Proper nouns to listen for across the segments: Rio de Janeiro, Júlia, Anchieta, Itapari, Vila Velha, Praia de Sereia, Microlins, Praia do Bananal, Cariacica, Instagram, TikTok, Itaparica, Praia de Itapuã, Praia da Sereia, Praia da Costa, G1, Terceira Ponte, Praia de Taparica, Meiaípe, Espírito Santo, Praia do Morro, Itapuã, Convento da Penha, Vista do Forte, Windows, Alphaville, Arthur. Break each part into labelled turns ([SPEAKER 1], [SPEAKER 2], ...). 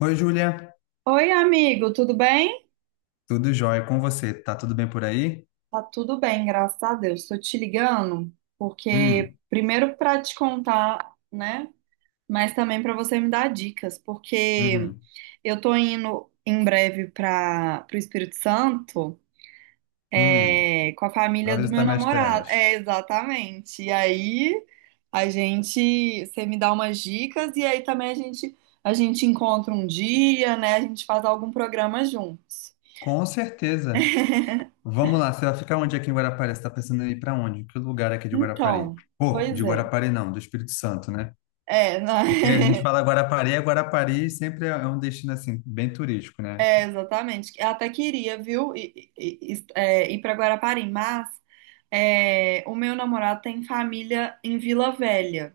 [SPEAKER 1] Oi, Júlia.
[SPEAKER 2] Oi, amigo, tudo bem?
[SPEAKER 1] Tudo jóia com você? Tá tudo bem por aí?
[SPEAKER 2] Tá tudo bem, graças a Deus. Estou te ligando porque
[SPEAKER 1] Hum,
[SPEAKER 2] primeiro para te contar, né? Mas também para você me dar dicas, porque
[SPEAKER 1] uhum,
[SPEAKER 2] eu tô indo em breve para o Espírito Santo,
[SPEAKER 1] hum.
[SPEAKER 2] é, com a
[SPEAKER 1] Vai
[SPEAKER 2] família do meu
[SPEAKER 1] visitar minhas
[SPEAKER 2] namorado.
[SPEAKER 1] terras.
[SPEAKER 2] É, exatamente. E aí a gente, você me dá umas dicas e aí também a gente encontra um dia, né? A gente faz algum programa juntos.
[SPEAKER 1] Com certeza. Vamos lá, você vai ficar onde aqui em Guarapari? Você tá pensando em ir para onde? Que lugar aqui de Guarapari?
[SPEAKER 2] Então,
[SPEAKER 1] Pô, de
[SPEAKER 2] pois é.
[SPEAKER 1] Guarapari não, do Espírito Santo, né?
[SPEAKER 2] É, não,
[SPEAKER 1] Porque a gente fala Guarapari, é Guarapari sempre é um destino assim, bem turístico, né?
[SPEAKER 2] é, exatamente. Eu até queria, viu, ir para Guarapari, mas o meu namorado tem família em Vila Velha.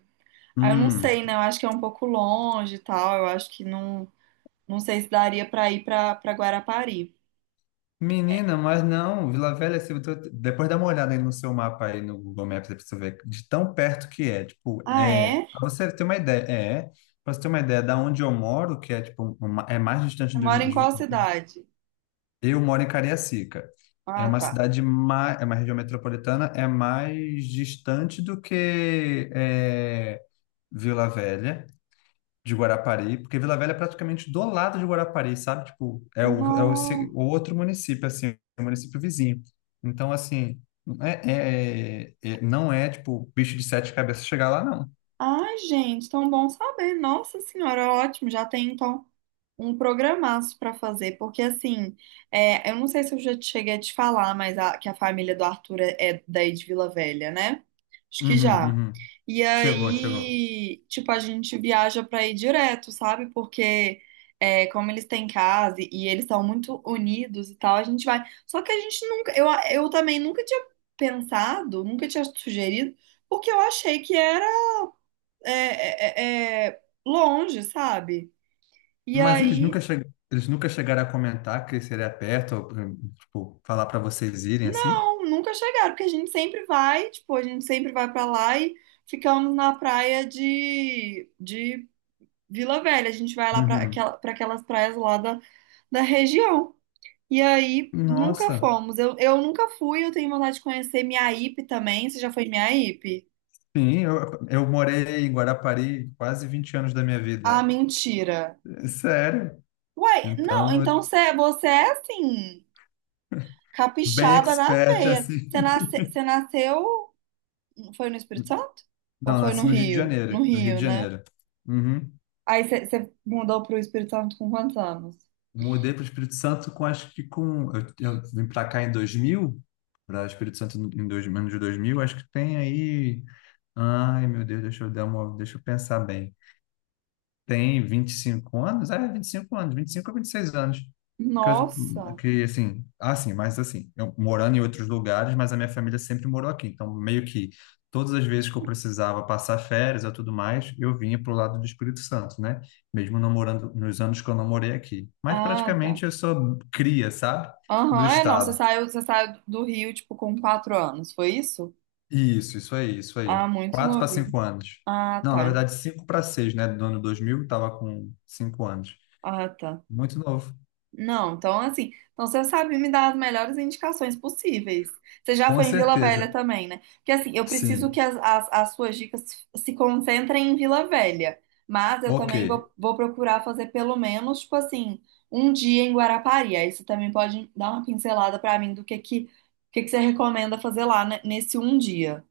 [SPEAKER 2] Aí eu não
[SPEAKER 1] Hum.
[SPEAKER 2] sei, né? Eu acho que é um pouco longe e tal. Eu acho que não, não sei se daria para ir para Guarapari.
[SPEAKER 1] Menina, mas não, Vila Velha, se eu tô- depois dá uma olhada aí no seu mapa aí no Google Maps, aí pra você ver de tão perto que é. Tipo,
[SPEAKER 2] Ah, é?
[SPEAKER 1] para você ter uma ideia, da onde eu moro, que é tipo, é mais distante
[SPEAKER 2] Você mora em qual cidade?
[SPEAKER 1] eu moro em Cariacica. É
[SPEAKER 2] Ah,
[SPEAKER 1] uma
[SPEAKER 2] tá.
[SPEAKER 1] cidade mais, é uma região metropolitana, é mais distante do que é, Vila Velha de Guarapari, porque Vila Velha é praticamente do lado de Guarapari, sabe? Tipo, é o, é o, se-
[SPEAKER 2] Nossa.
[SPEAKER 1] o outro município, assim, o município vizinho. Então, assim, não é, tipo, bicho de sete cabeças chegar lá, não.
[SPEAKER 2] Ai, gente, tão bom saber. Nossa Senhora, ótimo. Já tem então um programaço para fazer, porque assim, eu não sei se eu já te cheguei a te falar, mas que a família do Arthur é, é daí de Vila Velha, né? Acho que
[SPEAKER 1] Uhum,
[SPEAKER 2] já.
[SPEAKER 1] uhum.
[SPEAKER 2] E
[SPEAKER 1] Chegou, chegou.
[SPEAKER 2] aí, tipo, a gente viaja para ir direto, sabe? Porque é, como eles têm casa e eles são muito unidos e tal, a gente vai. Só que a gente nunca, eu também nunca tinha pensado, nunca tinha sugerido, porque eu achei que era longe, sabe? E
[SPEAKER 1] Mas eles nunca,
[SPEAKER 2] aí,
[SPEAKER 1] che... Eles nunca chegaram a comentar que seria perto, ou, tipo, falar para vocês irem, assim?
[SPEAKER 2] não, nunca chegaram, porque a gente sempre vai, tipo, a gente sempre vai pra lá e ficamos na praia de Vila Velha. A gente vai lá pra
[SPEAKER 1] Uhum.
[SPEAKER 2] aquela, pra aquelas praias lá da, da região. E aí, nunca
[SPEAKER 1] Nossa,
[SPEAKER 2] fomos. Eu nunca fui, eu tenho vontade de conhecer Miaípe também. Você já foi em Miaípe?
[SPEAKER 1] sim, eu morei em Guarapari quase 20 anos da minha
[SPEAKER 2] Ah,
[SPEAKER 1] vida.
[SPEAKER 2] mentira.
[SPEAKER 1] Sério?
[SPEAKER 2] Uai, não, então
[SPEAKER 1] Então,
[SPEAKER 2] você, você é assim,
[SPEAKER 1] bem
[SPEAKER 2] capixaba na
[SPEAKER 1] expert,
[SPEAKER 2] veia.
[SPEAKER 1] assim.
[SPEAKER 2] Você nasce, você nasceu foi no Espírito Santo? Ou
[SPEAKER 1] Não,
[SPEAKER 2] foi no
[SPEAKER 1] nasci no Rio de
[SPEAKER 2] Rio? No
[SPEAKER 1] Janeiro. No Rio de
[SPEAKER 2] Rio, né?
[SPEAKER 1] Janeiro. Uhum.
[SPEAKER 2] Aí você mudou pro Espírito Santo com quantos anos?
[SPEAKER 1] Mudei para o Espírito Santo com, acho que com... Eu vim para cá em 2000 para Espírito Santo em dois, menos de 2000. Acho que tem aí... Ai, meu Deus, deixa eu dar uma... Deixa eu pensar bem. Tem 25 anos? É, 25 anos, 25 a 26 anos. Que,
[SPEAKER 2] Nossa!
[SPEAKER 1] assim, mas assim, eu morando em outros lugares, mas a minha família sempre morou aqui. Então, meio que todas as vezes que eu precisava passar férias ou tudo mais, eu vinha para o lado do Espírito Santo, né? Mesmo não morando nos anos que eu não morei aqui. Mas
[SPEAKER 2] Ah, tá.
[SPEAKER 1] praticamente eu sou cria, sabe? Do
[SPEAKER 2] Aham, é, não,
[SPEAKER 1] estado.
[SPEAKER 2] você saiu do Rio, tipo, com 4 anos, foi isso?
[SPEAKER 1] Isso aí, isso
[SPEAKER 2] Ah,
[SPEAKER 1] aí.
[SPEAKER 2] muito
[SPEAKER 1] Quatro para
[SPEAKER 2] novinho.
[SPEAKER 1] cinco anos.
[SPEAKER 2] Ah,
[SPEAKER 1] Não, na
[SPEAKER 2] tá.
[SPEAKER 1] verdade, cinco para seis, né? Do ano 2000, estava com cinco anos.
[SPEAKER 2] Ah, tá.
[SPEAKER 1] Muito novo.
[SPEAKER 2] Não, então assim, então você sabe me dar as melhores indicações possíveis. Você já
[SPEAKER 1] Com
[SPEAKER 2] foi em Vila Velha
[SPEAKER 1] certeza,
[SPEAKER 2] também, né? Porque assim, eu preciso que
[SPEAKER 1] sim.
[SPEAKER 2] as suas dicas se concentrem em Vila Velha, mas eu
[SPEAKER 1] Ok,
[SPEAKER 2] também vou, vou procurar fazer pelo menos, tipo assim, um dia em Guarapari. Aí você também pode dar uma pincelada pra mim o que que você recomenda fazer lá, né, nesse um dia,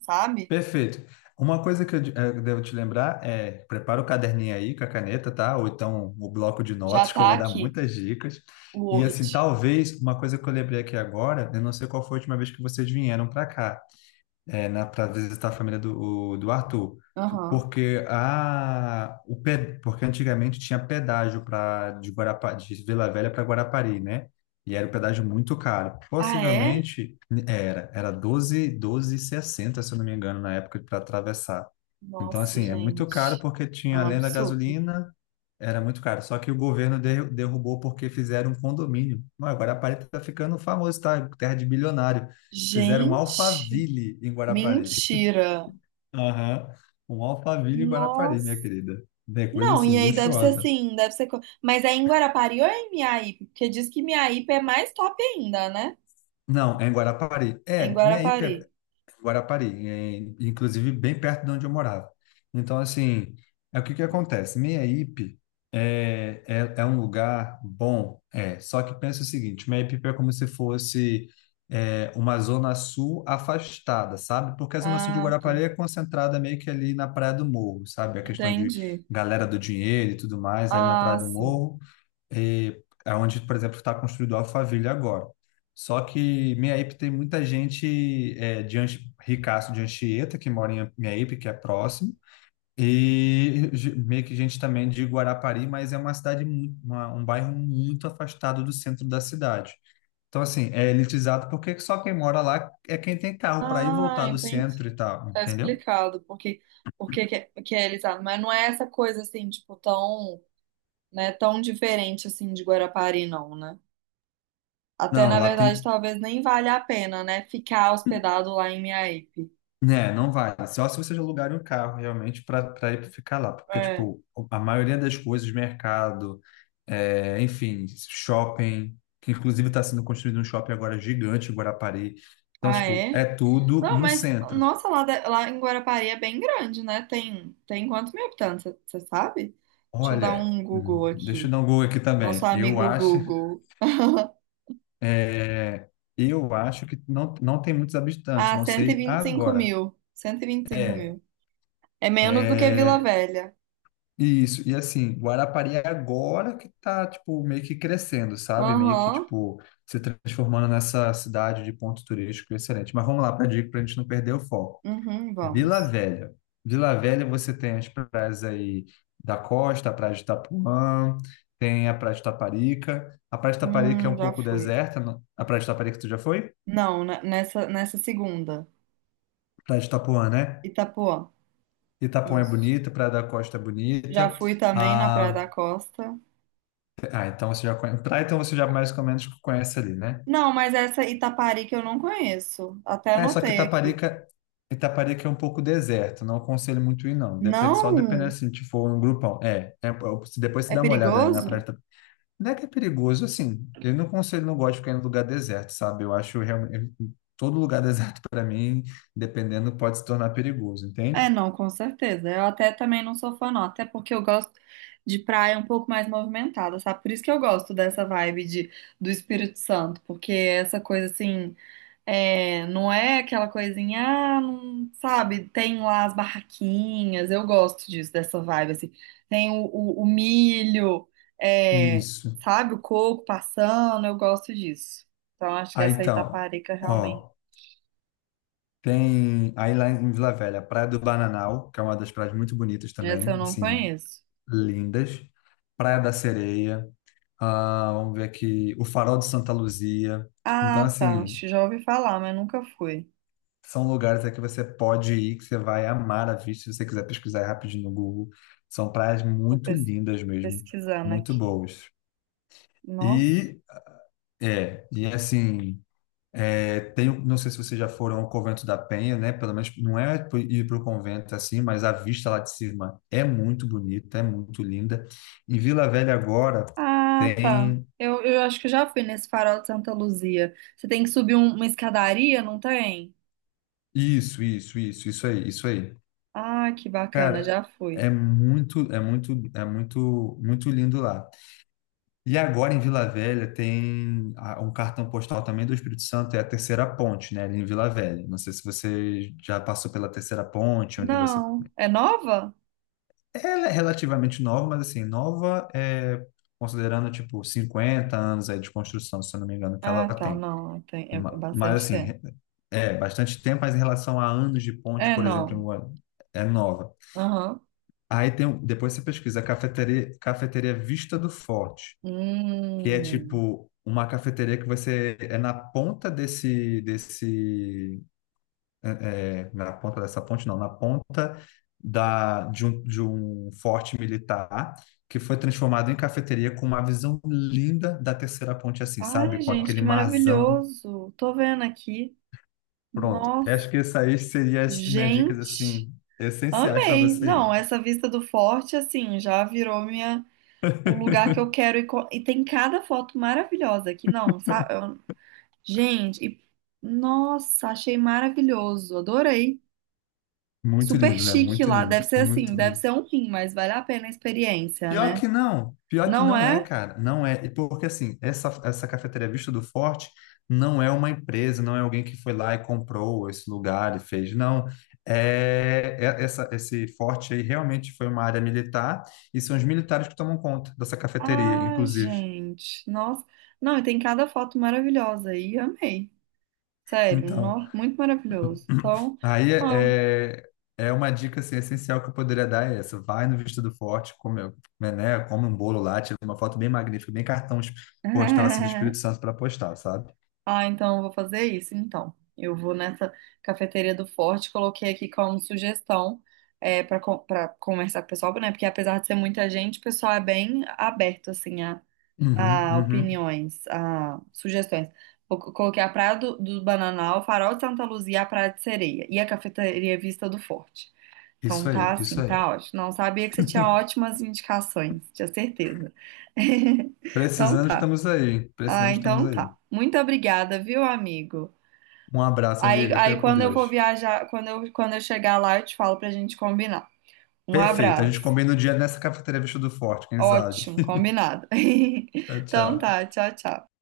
[SPEAKER 2] sabe?
[SPEAKER 1] perfeito. Uma coisa que eu devo te lembrar é, prepara o caderninho aí com a caneta, tá? Ou então o bloco de
[SPEAKER 2] Já
[SPEAKER 1] notas, que eu
[SPEAKER 2] tá
[SPEAKER 1] vou dar
[SPEAKER 2] aqui
[SPEAKER 1] muitas dicas.
[SPEAKER 2] o
[SPEAKER 1] E
[SPEAKER 2] Word.
[SPEAKER 1] assim, talvez, uma coisa que eu lembrei aqui agora, eu não sei qual foi a última vez que vocês vieram para cá, para visitar a família do Arthur.
[SPEAKER 2] Aham.
[SPEAKER 1] Porque, a, o, pe- Porque antigamente tinha pedágio de Vila Velha para Guarapari, né? E era um pedágio muito caro.
[SPEAKER 2] Ah, é?
[SPEAKER 1] Possivelmente era 12, sessenta, se eu não me engano, na época para atravessar. Então,
[SPEAKER 2] Nossa,
[SPEAKER 1] assim, é muito caro
[SPEAKER 2] gente.
[SPEAKER 1] porque
[SPEAKER 2] É
[SPEAKER 1] tinha,
[SPEAKER 2] um
[SPEAKER 1] além da
[SPEAKER 2] absurdo.
[SPEAKER 1] gasolina, era muito caro. Só que o governo derrubou porque fizeram um condomínio. Não, Guarapari está ficando famoso, tá? Terra de bilionário. Fizeram um
[SPEAKER 2] Gente,
[SPEAKER 1] Alphaville em Guarapari.
[SPEAKER 2] mentira.
[SPEAKER 1] Aham. Um Alphaville em Guarapari, minha
[SPEAKER 2] Nossa.
[SPEAKER 1] querida. É coisa
[SPEAKER 2] Não,
[SPEAKER 1] assim,
[SPEAKER 2] e aí deve ser
[SPEAKER 1] luxuosa.
[SPEAKER 2] assim, Mas é em Guarapari ou é em Miaípe? Porque diz que Miaípe é mais top ainda, né?
[SPEAKER 1] Não, é em Guarapari.
[SPEAKER 2] É em
[SPEAKER 1] É, minha IP é
[SPEAKER 2] Guarapari.
[SPEAKER 1] Guarapari, é, inclusive bem perto de onde eu morava. Então, assim, é o que que acontece? Minha IP é um lugar bom, é. Só que pensa o seguinte, minha IP é como se fosse uma zona sul afastada, sabe? Porque a zona sul de
[SPEAKER 2] Ah, tá.
[SPEAKER 1] Guarapari é concentrada meio que ali na Praia do Morro, sabe? A questão de
[SPEAKER 2] Entendi.
[SPEAKER 1] galera do dinheiro e tudo mais, ali na Praia
[SPEAKER 2] Ah,
[SPEAKER 1] do
[SPEAKER 2] sim.
[SPEAKER 1] Morro. E aonde, por exemplo, está construído a Alphaville agora. Só que Meiaípe tem muita gente de Ricaço de Anchieta, que mora em Meiaípe, que é próximo, e meio que gente também de Guarapari, mas é uma cidade, um bairro muito afastado do centro da cidade. Então, assim, é elitizado porque só quem mora lá é quem tem carro para ir e
[SPEAKER 2] Ah,
[SPEAKER 1] voltar do
[SPEAKER 2] entendi.
[SPEAKER 1] centro e tal,
[SPEAKER 2] Tá
[SPEAKER 1] entendeu?
[SPEAKER 2] explicado porque que é elitado. Mas não é essa coisa assim, tipo, tão, né, tão diferente assim de Guarapari, não, né? Até
[SPEAKER 1] Não,
[SPEAKER 2] na
[SPEAKER 1] lá
[SPEAKER 2] verdade,
[SPEAKER 1] tem.
[SPEAKER 2] talvez nem valha a pena, né, ficar hospedado lá em Miaípe.
[SPEAKER 1] Né, não vale. Só se vocês alugarem um carro realmente para ir ficar lá. Porque,
[SPEAKER 2] É.
[SPEAKER 1] tipo, a maioria das coisas, mercado, é, enfim, shopping, que inclusive está sendo construído um shopping agora gigante em Guarapari. Então,
[SPEAKER 2] Ah,
[SPEAKER 1] tipo, é
[SPEAKER 2] é?
[SPEAKER 1] tudo
[SPEAKER 2] Não,
[SPEAKER 1] no
[SPEAKER 2] mas,
[SPEAKER 1] centro.
[SPEAKER 2] nossa, lá em Guarapari é bem grande, né? Tem quantos mil habitantes, você sabe? Deixa eu dar
[SPEAKER 1] Olha,
[SPEAKER 2] um Google
[SPEAKER 1] deixa eu
[SPEAKER 2] aqui.
[SPEAKER 1] dar um Google aqui
[SPEAKER 2] Nosso
[SPEAKER 1] também.
[SPEAKER 2] amigo Google.
[SPEAKER 1] É, eu acho que não, não tem muitos habitantes,
[SPEAKER 2] Ah,
[SPEAKER 1] não
[SPEAKER 2] cento e e
[SPEAKER 1] sei
[SPEAKER 2] vinte e cinco
[SPEAKER 1] agora.
[SPEAKER 2] mil. cento e e vinte e cinco
[SPEAKER 1] É,
[SPEAKER 2] mil. É menos do que Vila
[SPEAKER 1] é,
[SPEAKER 2] Velha.
[SPEAKER 1] Isso, e assim, Guarapari é agora que tá, tipo, meio que crescendo, sabe? Meio que,
[SPEAKER 2] Aham.
[SPEAKER 1] tipo, se transformando nessa cidade de ponto turístico excelente. Mas vamos lá para a dica, para a gente não perder o foco.
[SPEAKER 2] Uhum,
[SPEAKER 1] Vila
[SPEAKER 2] vamos.
[SPEAKER 1] Velha. Vila Velha você tem as praias aí da Costa, a Praia de Itapuã, tem a Praia de Taparica. A Praia de Taparica é um
[SPEAKER 2] Já
[SPEAKER 1] pouco
[SPEAKER 2] fui.
[SPEAKER 1] deserta. A Praia de Taparica tu já foi?
[SPEAKER 2] Não, nessa, nessa segunda.
[SPEAKER 1] Praia de Itapuã, né?
[SPEAKER 2] Itapuã.
[SPEAKER 1] Itapuã é
[SPEAKER 2] Isso.
[SPEAKER 1] bonita, Praia da Costa é
[SPEAKER 2] Já
[SPEAKER 1] bonita.
[SPEAKER 2] fui também na Praia
[SPEAKER 1] Ah,
[SPEAKER 2] da Costa.
[SPEAKER 1] Ah, então você já conhece. Praia, então você já mais ou menos conhece ali, né?
[SPEAKER 2] Não, mas essa Itapari que eu não conheço. Até
[SPEAKER 1] É, só que
[SPEAKER 2] anotei aqui.
[SPEAKER 1] Itaparica é um pouco deserto, não aconselho muito ir, não. Depende, só depende
[SPEAKER 2] Não,
[SPEAKER 1] assim, se for um grupão. Se depois você
[SPEAKER 2] é
[SPEAKER 1] dá uma olhada ali na
[SPEAKER 2] perigoso?
[SPEAKER 1] praia. Não é que é perigoso, assim. Eu não conselho, não gosto de ficar em lugar deserto, sabe? Eu acho realmente. Todo lugar deserto, para mim, dependendo, pode se tornar perigoso,
[SPEAKER 2] É,
[SPEAKER 1] entende?
[SPEAKER 2] não, com certeza. Eu até também não sou fã, não. Até porque eu gosto de praia um pouco mais movimentada, sabe? Por isso que eu gosto dessa vibe de, do Espírito Santo, porque essa coisa assim, não é aquela coisinha, ah, não, sabe? Tem lá as barraquinhas, eu gosto disso, dessa vibe, assim. Tem o milho, é,
[SPEAKER 1] Isso.
[SPEAKER 2] sabe? O coco passando, eu gosto disso. Então acho que
[SPEAKER 1] Aí
[SPEAKER 2] essa
[SPEAKER 1] então,
[SPEAKER 2] Itaparica realmente,
[SPEAKER 1] ó, tem aí lá em Vila Velha, Praia do Bananal, que é uma das praias muito bonitas
[SPEAKER 2] essa eu
[SPEAKER 1] também,
[SPEAKER 2] não
[SPEAKER 1] assim,
[SPEAKER 2] conheço.
[SPEAKER 1] lindas. Praia da Sereia, ah, vamos ver aqui, o Farol de Santa Luzia. Então,
[SPEAKER 2] Ah, tá. Acho
[SPEAKER 1] assim,
[SPEAKER 2] que já ouvi falar, mas nunca fui.
[SPEAKER 1] são lugares aí que você pode ir, que você vai amar a vista, se você quiser pesquisar aí rapidinho no Google. São praias
[SPEAKER 2] Tô
[SPEAKER 1] muito
[SPEAKER 2] pes-
[SPEAKER 1] lindas mesmo,
[SPEAKER 2] pesquisando
[SPEAKER 1] muito
[SPEAKER 2] aqui.
[SPEAKER 1] boas.
[SPEAKER 2] Nossa.
[SPEAKER 1] E, e assim, tem, não sei se vocês já foram ao Convento da Penha, né? Pelo menos não é ir para o convento assim, mas a vista lá de cima é muito bonita, é muito linda. Em Vila Velha agora,
[SPEAKER 2] Ah, tá.
[SPEAKER 1] tem.
[SPEAKER 2] Eu acho que já fui nesse farol de Santa Luzia. Você tem que subir uma escadaria, não tem?
[SPEAKER 1] Isso aí, isso aí.
[SPEAKER 2] Ah, que bacana,
[SPEAKER 1] Cara,
[SPEAKER 2] já fui.
[SPEAKER 1] é muito, é muito, é muito, muito lindo lá. E agora em Vila Velha tem um cartão postal também do Espírito Santo, é a Terceira Ponte, né, ali em Vila Velha. Não sei se você já passou pela Terceira Ponte, onde você...
[SPEAKER 2] Não. É nova?
[SPEAKER 1] Ela é relativamente nova, mas assim, nova é considerando, tipo, 50 anos aí de construção, se eu não me engano, que ela
[SPEAKER 2] Ah, tá.
[SPEAKER 1] tem.
[SPEAKER 2] Não, tem, é
[SPEAKER 1] Ma- Mas
[SPEAKER 2] bastante
[SPEAKER 1] assim,
[SPEAKER 2] tempo.
[SPEAKER 1] é bastante tempo, mas em relação a anos de ponte,
[SPEAKER 2] É,
[SPEAKER 1] por exemplo,
[SPEAKER 2] não.
[SPEAKER 1] é nova.
[SPEAKER 2] Aham.
[SPEAKER 1] Aí tem, depois você pesquisa cafeteria, cafeteria Vista do Forte, que é
[SPEAKER 2] Hum.
[SPEAKER 1] tipo uma cafeteria que você é na ponta é, na ponta dessa ponte não, na ponta de um forte militar que foi transformado em cafeteria com uma visão linda da terceira ponte assim, sabe?
[SPEAKER 2] Ai,
[SPEAKER 1] Com
[SPEAKER 2] gente,
[SPEAKER 1] aquele
[SPEAKER 2] que
[SPEAKER 1] marzão.
[SPEAKER 2] maravilhoso. Tô vendo aqui.
[SPEAKER 1] Pronto.
[SPEAKER 2] Nossa,
[SPEAKER 1] Acho que isso aí seria as minhas dicas
[SPEAKER 2] gente.
[SPEAKER 1] assim essenciais para
[SPEAKER 2] Amei.
[SPEAKER 1] você
[SPEAKER 2] Não,
[SPEAKER 1] ir.
[SPEAKER 2] essa vista do forte, assim, já virou minha o lugar que eu quero ir. E tem cada foto maravilhosa aqui, não, sabe? Gente, nossa, achei maravilhoso, adorei.
[SPEAKER 1] Muito
[SPEAKER 2] Super
[SPEAKER 1] lindo, né?
[SPEAKER 2] chique
[SPEAKER 1] Muito
[SPEAKER 2] lá. Deve
[SPEAKER 1] lindo,
[SPEAKER 2] ser
[SPEAKER 1] muito,
[SPEAKER 2] assim, deve
[SPEAKER 1] muito.
[SPEAKER 2] ser um rim, mas vale a pena a experiência, né?
[SPEAKER 1] Pior que
[SPEAKER 2] Não
[SPEAKER 1] não é,
[SPEAKER 2] é?
[SPEAKER 1] cara, não é. E porque assim, essa cafeteria Vista do Forte não é uma empresa, não é alguém que foi lá e comprou esse lugar e fez, não, essa, esse forte aí realmente foi uma área militar e são os militares que tomam conta dessa cafeteria,
[SPEAKER 2] Ah,
[SPEAKER 1] inclusive.
[SPEAKER 2] gente, nossa. Não, e tem cada foto maravilhosa aí, amei. Sério,
[SPEAKER 1] Então,
[SPEAKER 2] nossa, muito maravilhoso. Então,
[SPEAKER 1] aí
[SPEAKER 2] ó.
[SPEAKER 1] é uma dica assim, essencial que eu poderia dar é essa, vai no Vista do Forte, come, né, come um bolo lá, tira uma foto bem magnífica, bem cartão postal assim, do Espírito Santo para postar, sabe?
[SPEAKER 2] Ah, então eu vou fazer isso, então. Eu vou nessa cafeteria do Forte, coloquei aqui como sugestão é, para conversar com o pessoal, né? Porque apesar de ser muita gente, o pessoal é bem aberto, assim,
[SPEAKER 1] Uhum,
[SPEAKER 2] a
[SPEAKER 1] uhum.
[SPEAKER 2] opiniões, a sugestões. Coloquei a Praia do Bananal, o Farol de Santa Luzia, a Praia de Sereia e a cafeteria Vista do Forte.
[SPEAKER 1] Isso
[SPEAKER 2] Então tá
[SPEAKER 1] aí,
[SPEAKER 2] assim,
[SPEAKER 1] isso aí.
[SPEAKER 2] tá ótimo. Não sabia que você tinha ótimas indicações, tinha certeza. Então
[SPEAKER 1] Precisando,
[SPEAKER 2] tá.
[SPEAKER 1] estamos aí.
[SPEAKER 2] Ah,
[SPEAKER 1] Precisamos, estamos
[SPEAKER 2] então
[SPEAKER 1] aí.
[SPEAKER 2] tá. Muito obrigada, viu, amigo?
[SPEAKER 1] Um abraço,
[SPEAKER 2] Aí,
[SPEAKER 1] amiga. Fica com Deus.
[SPEAKER 2] quando eu chegar lá, eu te falo pra gente combinar. Um
[SPEAKER 1] Perfeito. A gente
[SPEAKER 2] abraço.
[SPEAKER 1] combina o dia nessa cafeteria Vestido Forte, quem sabe?
[SPEAKER 2] Ótimo, combinado.
[SPEAKER 1] Tchau,
[SPEAKER 2] Então tá,
[SPEAKER 1] tchau.
[SPEAKER 2] tchau, tchau.